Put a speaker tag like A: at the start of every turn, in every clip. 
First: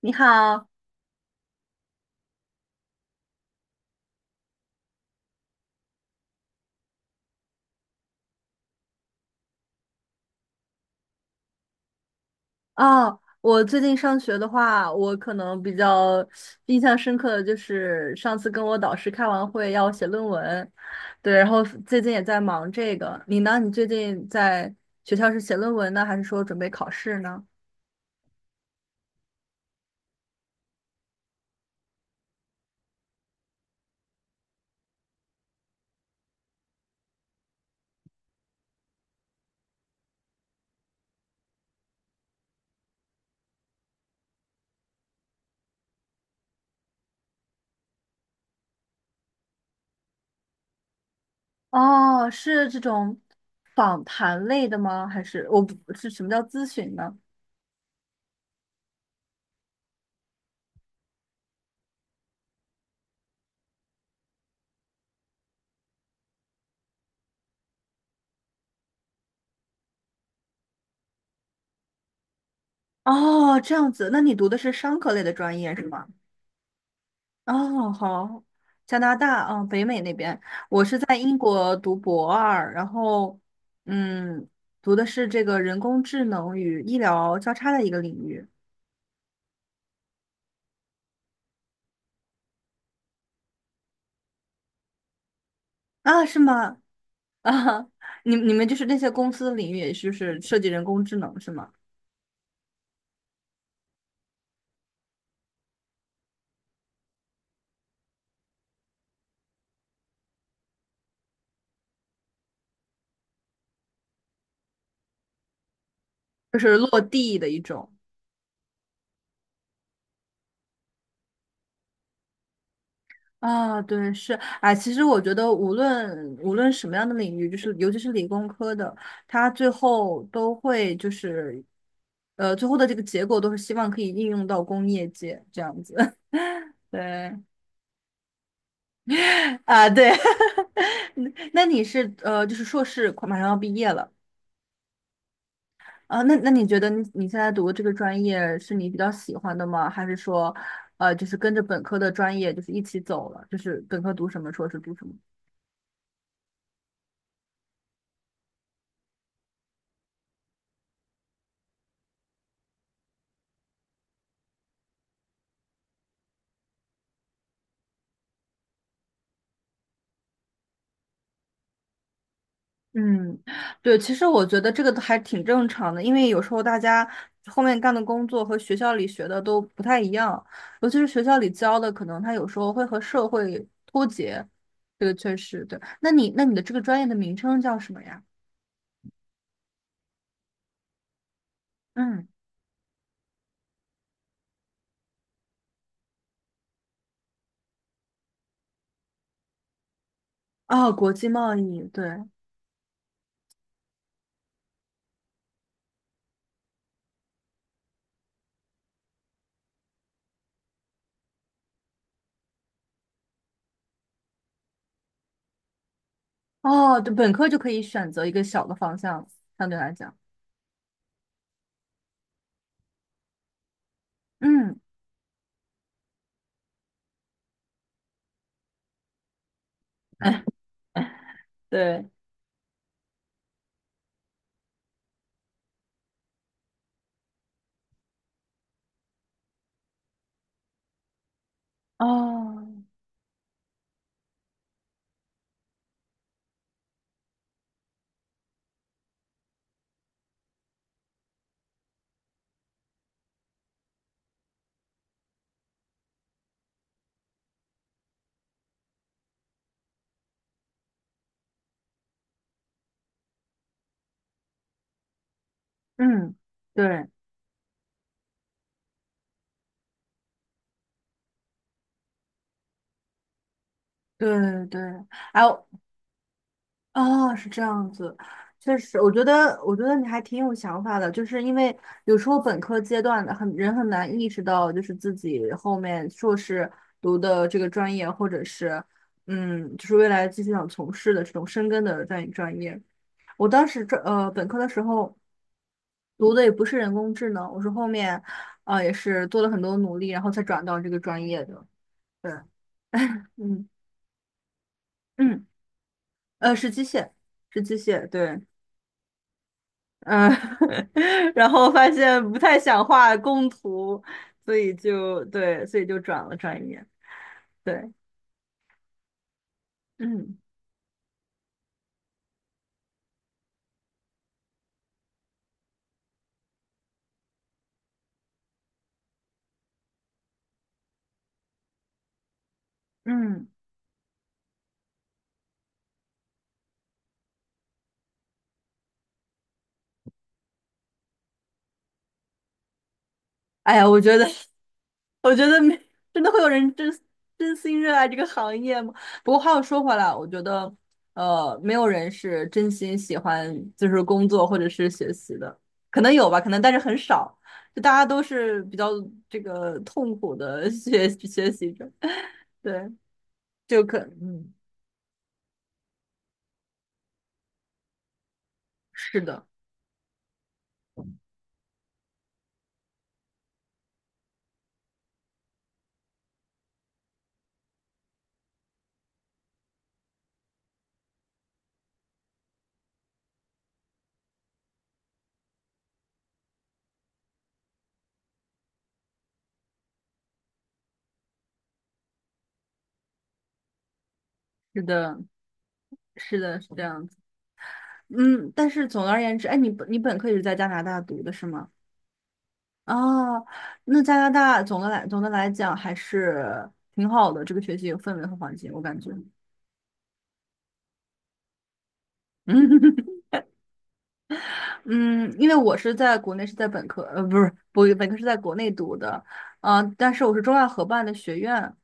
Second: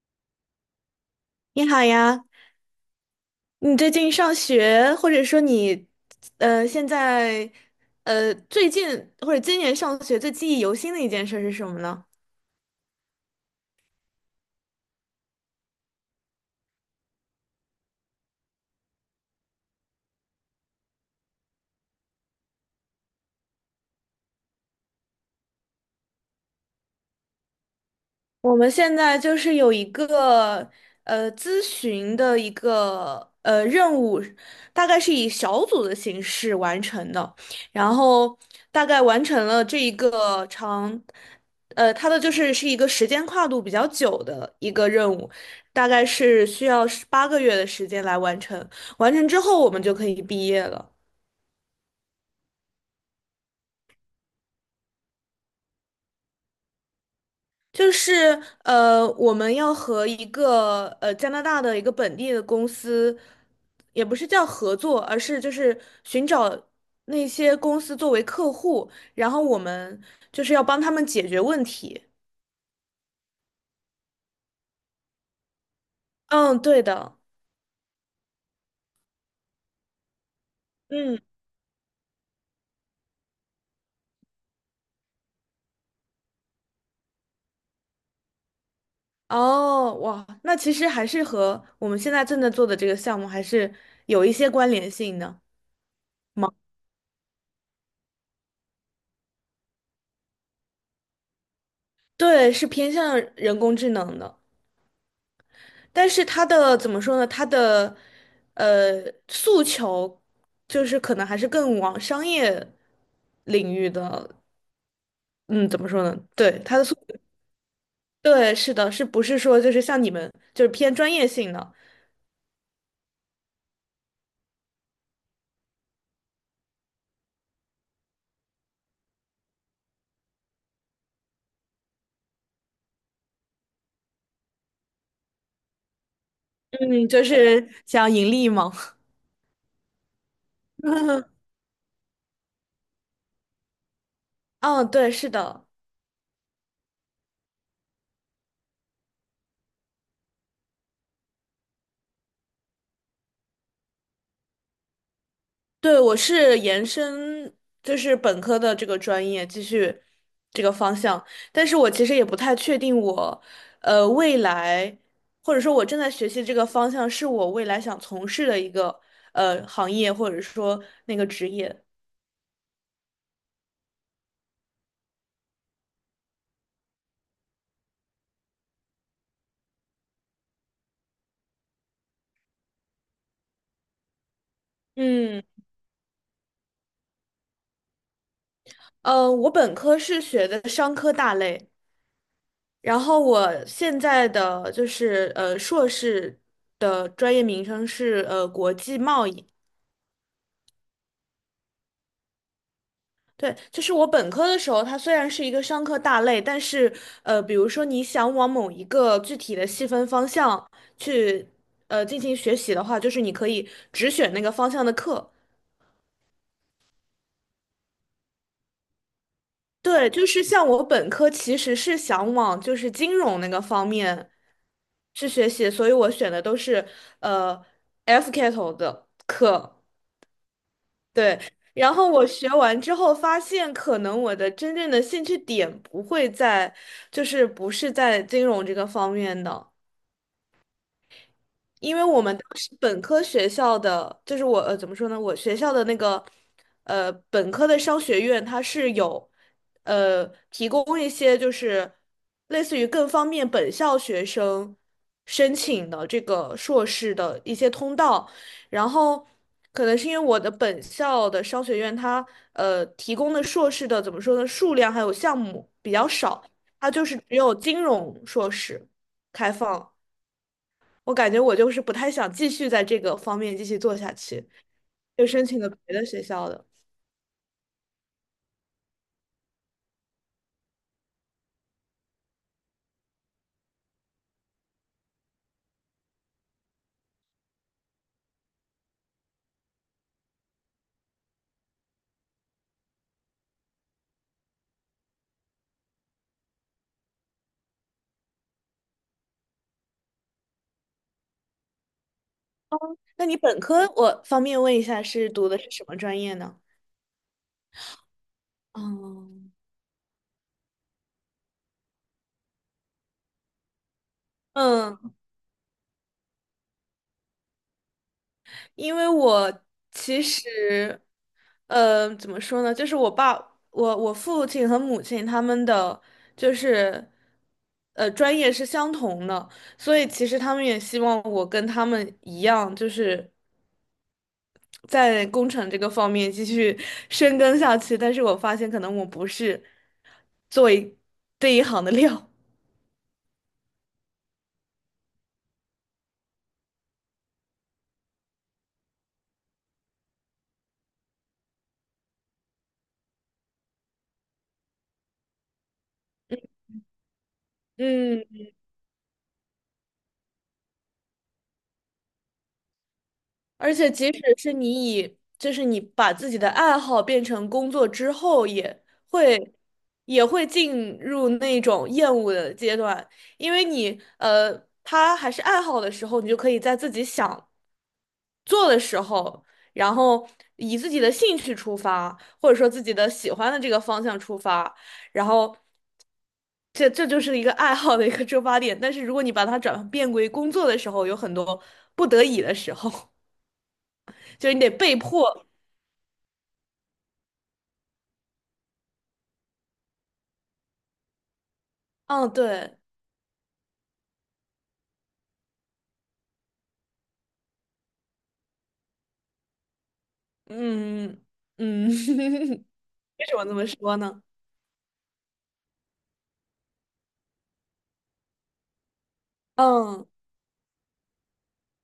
A: 你好，
B: 你好呀，你最近上学，或者说你，现在，最近或者今年上学最记忆犹新的一件事是什么呢？
A: 哦，我最近上学的话，我可能比较印象深刻的就是上次跟我导师开完会要写论文，对，然后最近也在忙这个。你呢？你最近在学校是写论文呢，还是说准备考试呢？
B: 我们现在就是有一个咨询的一个任务，大概是以小组的形式完成的，然后大概完成了这一个长，它的就是是一个时间跨度比较久的一个任务，大概是需要18个月的时间来完成，完成之后我们就可以毕业了。
A: 哦，是这种访谈类的吗？还是我不是什么叫咨询呢？
B: 就是我们要和一个加拿大的一个本地的公司，也不是叫合作，而是就是寻找那些公司作为客户，然后我们就是要帮他们解决问题。
A: 哦，这样子，那你读的是商科类的专业是吗？
B: 嗯，对的。
A: 哦，好，加拿大，嗯，北美那边，我是在
B: 嗯，
A: 英国读博2，然后，嗯，读的是这个人工智能与医疗交叉的一个领域。
B: 哦，哇，那其实还是和我们现在正在做的这个项目还是有一些关联性的
A: 啊，是
B: 嘛。
A: 吗？啊，你们就是那些公司的领域，也就是设计人工智能是吗？
B: 对，是偏向人工智能的。但是他的怎么说呢？他的诉求就是可能还是更往商业领域的，嗯，怎么说呢？
A: 就
B: 对，
A: 是
B: 他的诉，
A: 落地的一种。
B: 对，是的，是不是说就是像你们就是偏专业性的？
A: 啊，对，是，哎，其实我觉得无论什么样的领域，就是尤其是理工科的，它最后都会就是，最后的这个结果都是希望可以应用到工业界这样子。
B: 嗯，就
A: 对，
B: 是想盈利嘛。
A: 啊，对，
B: 嗯，
A: 那你是就是硕士快马上要毕业了。
B: 哦对，是的。
A: 啊，那你觉得你现在读的这个专业是你比较喜欢的吗？还是说，就是跟着本科的专业就是一起走了，就是本科读什么，硕士读什么？
B: 对，我是延伸，就是本科的这个专业，继续这个方向。但是我其实也不太确定我，未来或者说我正在学习这个方向是我未来想从事的一个行业，或者说那个职业。
A: 嗯，对，其实我觉得这个还挺正常的，因为有时候大家后面干的工作和学校里学的都不太一样，尤其是学校里教的，可能它有时候会和社会脱节，这个确
B: 嗯，
A: 实对。那你的这个专业的名称叫什么呀？
B: 我本科是学的商科大类，
A: 嗯，
B: 然后我现在的就是硕士的专业名称是国际贸易。
A: 哦，国际贸易，对，
B: 对，就是我本科的时候，它虽然是一个商科大类，但是比如说你想往某一个具体的细分方向去进行学习的话，就是你可以只选那个方向的课。
A: 哦，对，本科就可以选择一个小的方向，相对来
B: 对，
A: 讲，
B: 就是像我本科其实是想往就是金融那个方面
A: 嗯，
B: 去学习，所以我选的都是呃 F 开头的课。对，然
A: 对，
B: 后我学完之后发现，可能我的真正的兴趣点不会在，就是不是在金融这个方面的。因为我们当
A: 哦，
B: 时本科学校的，就是我怎么说呢，我学校的那个本科的商学院，它是有提供一些就是类似于更方便本校学生申请的这个硕士的一些通道，然后可能是因为我的本校的商学院它提供的硕士的怎么说呢，数量还有项目比较
A: 嗯，
B: 少，它就
A: 对
B: 是只有金融硕士开放。我感觉我就是不太想继续在这个方面继续做下去，
A: 对对，
B: 就
A: 哎，
B: 申请了别的学校的。
A: 啊，是这样子，确实，我觉得，我觉得你还挺有想法的，就是因为有时候本科阶段的很人很难意识到，就是自己后面硕士读的这个专业，或者是就是未来继续想从事的这种深耕的专业。我当时这本科的时候读的也不是人工智能，我是后面啊也是做了很多努力，然后才转到这个专业的。对，
B: 那你本
A: 嗯
B: 科，我方便问一下，是
A: 嗯，
B: 读的是什么专业呢？
A: 是机械，是机械，对。
B: 哦，
A: 嗯，然后发现不太想画工图，所以
B: 嗯，
A: 就对，所以就转了专业。对，
B: 因为我其
A: 嗯
B: 实，怎么说呢？就是我爸、我、我父亲和母亲他们的，就是，专业是相同的，所以其实他们也希望我跟他们一样，就是。
A: 嗯，
B: 在工程这个方面继续 深耕下去，但是我发现可能我不是做为这一行的料。
A: 哎呀，我觉得，我觉得没，真的会有人真心热爱这个行业吗？不过话又说回来，我觉得，没有人是真心喜欢就是工作或者是学习的，可能有吧，可能但是很少，就大家都
B: 嗯，
A: 是比较这个痛苦的 学习者，对，
B: 而且即使
A: 嗯，
B: 是你以，就是你把自己的爱好变成工作之后，
A: 是的。
B: 会也会进入那种厌恶的阶段，因为你他还是爱好的时候，你就可以在自己想做的时候，然后以自己的兴趣出发，或者说自己的喜欢的这个方向出发，然后。这就是一个爱好的一个出发点，但是如果你把它转变为工作的时候，有很多不得已的时候，就是你得
A: 是
B: 被
A: 的，
B: 迫。
A: 是的，是这样子。嗯，但是总的而言之，哎，你本科也是在加拿大读的是吗？
B: 嗯，对，
A: 哦，那加拿大总的来讲还是挺好的，这个学习有氛围和环境，我感觉。
B: 嗯嗯，
A: 嗯
B: 为什么这么说呢？
A: 嗯，因为我是在国内是在本科，不是，不，本科是在国内读的，
B: 嗯，
A: 但是我是中外合办的学院，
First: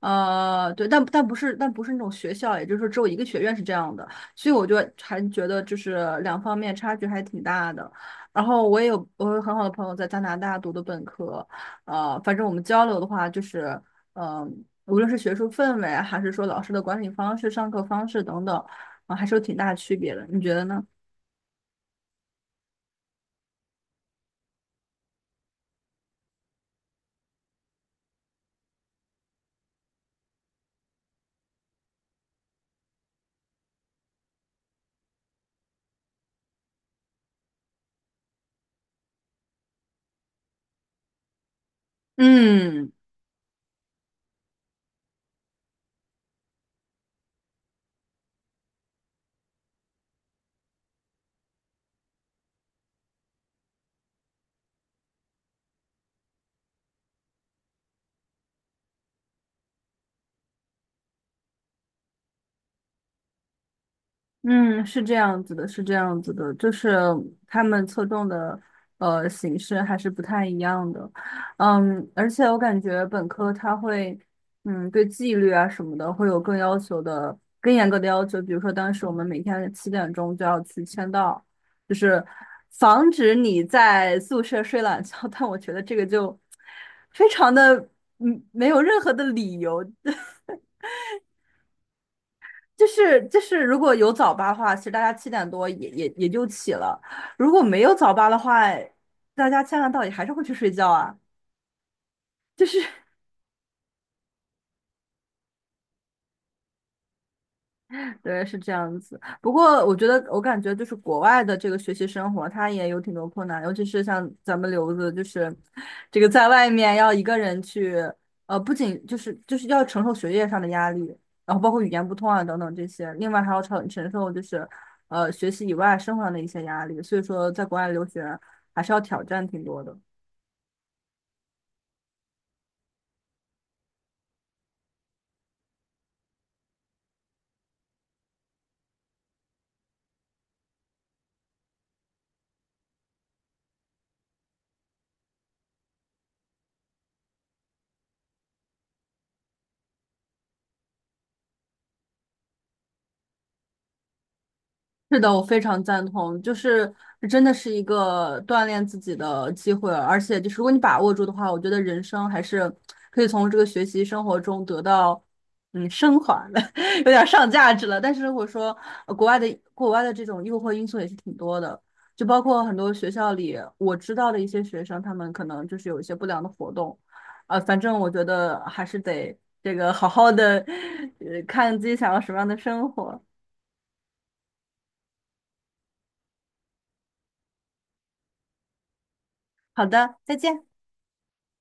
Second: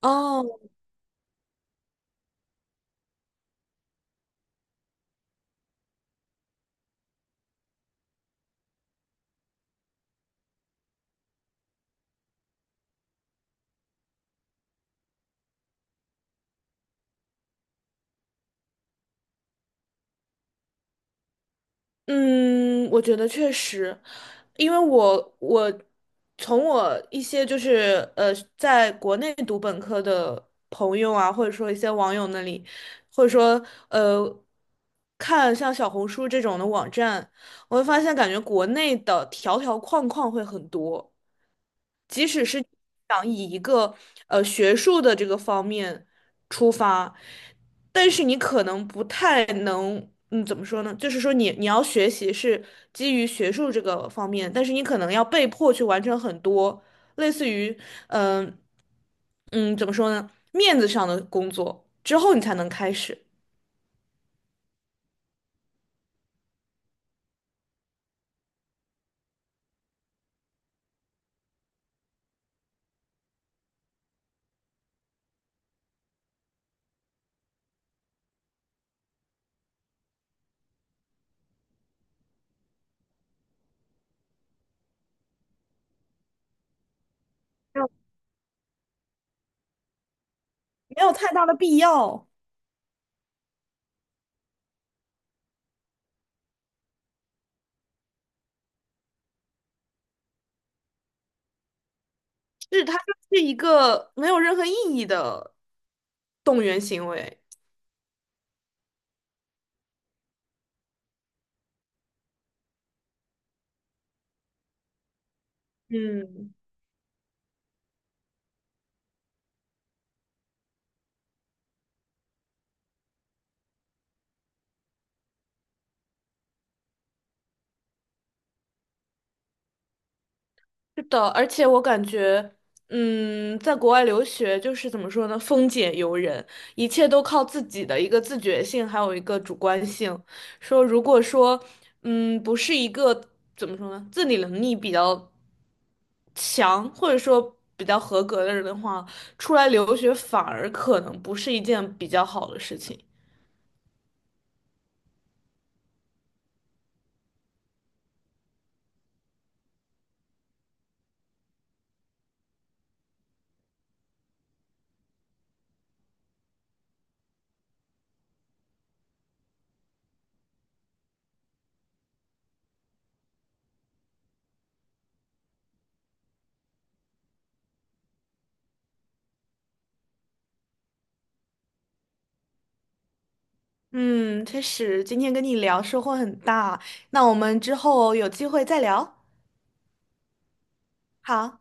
B: 哦，
A: 对，但不是，但不是那种学校，也就是说只有一个学院是这样的，所以我就还觉得就是两方面差距还挺大的。然后我有很好的朋友在加拿大读的本科，反正我们交流的话就是，嗯、无论是学术氛围还是说老师的管理方式、上课方式等等，啊、还是有挺大区别的，你觉得呢？
B: 嗯，我觉得确实，因为我从我一些就是在国内读本科的朋友啊，或者说一些网友那里，或者说看像小红书这种的网站。我会发现感觉国内的条条框框会很多，即使是
A: 嗯
B: 想以一个学术的这个方面出发，但是你可能不太能，嗯，怎么说呢？就是说你要学习是基于学术这个方面，但是你可能要被迫去完成很多类似于，嗯、嗯，怎么说呢？面子上的工作之后你才能开始，
A: 嗯，是这样子的，是这样子的，就是他们侧重的形式还是不太一样的，嗯，而且我感觉本科它会，对纪律啊什么的会有更要求的、更严格的要求，比如说当时我们每天7点钟就要去签到，就是防止你在宿舍睡懒觉，但我觉得这个就非常的
B: 没有
A: 没有任何的理由，
B: 没有太大的必要。
A: 就是如果有早八的话，其实大家7点多也就起了；如果没有早八的话，大家千万到底还是会去睡觉啊。就是
B: 是，它就是一个没有任何意义的动员行为。
A: 对，是这样子。不过我觉得，我感觉就是国外的这个学习生活，它也有挺多困难，尤其是像咱们留子，就是这个在
B: 嗯，
A: 外面要一个人去，不仅就是要承受学业上的压力，然后包括语言不通啊等等这些，另外还要承受就是学习以外生活上的一些压力。所以说，在国外留学还是要挑战挺多的。
B: 是的，而且我感觉，嗯，在国外留学就是怎么说呢，风俭由人，一切都靠自己的一个自觉性，还有一个主观性。说如果说，嗯，不是一个怎么说呢，自理能力比较强，或者说比较合格的人的话，出来留学反而可能不是一件比较好的事情。
A: 是的，我非常赞同，就是这真的是一个锻炼自己的机会，而且就是如果你把握住的话，我觉得人生还是可以从这个学习生活中得到升华的，有点上价值了。但是如果说呃国外的国外的这种诱惑因素也是挺多的，就包括很多学校里我知道的一些学生，他们可能就是有一些不良的活动，反正我觉得还是得这个好好的 看自己想要什么样的生活。
B: 嗯，确实，今天跟你聊收获很大。那我们之后有机会再聊。
A: 好的，再见。
B: 好。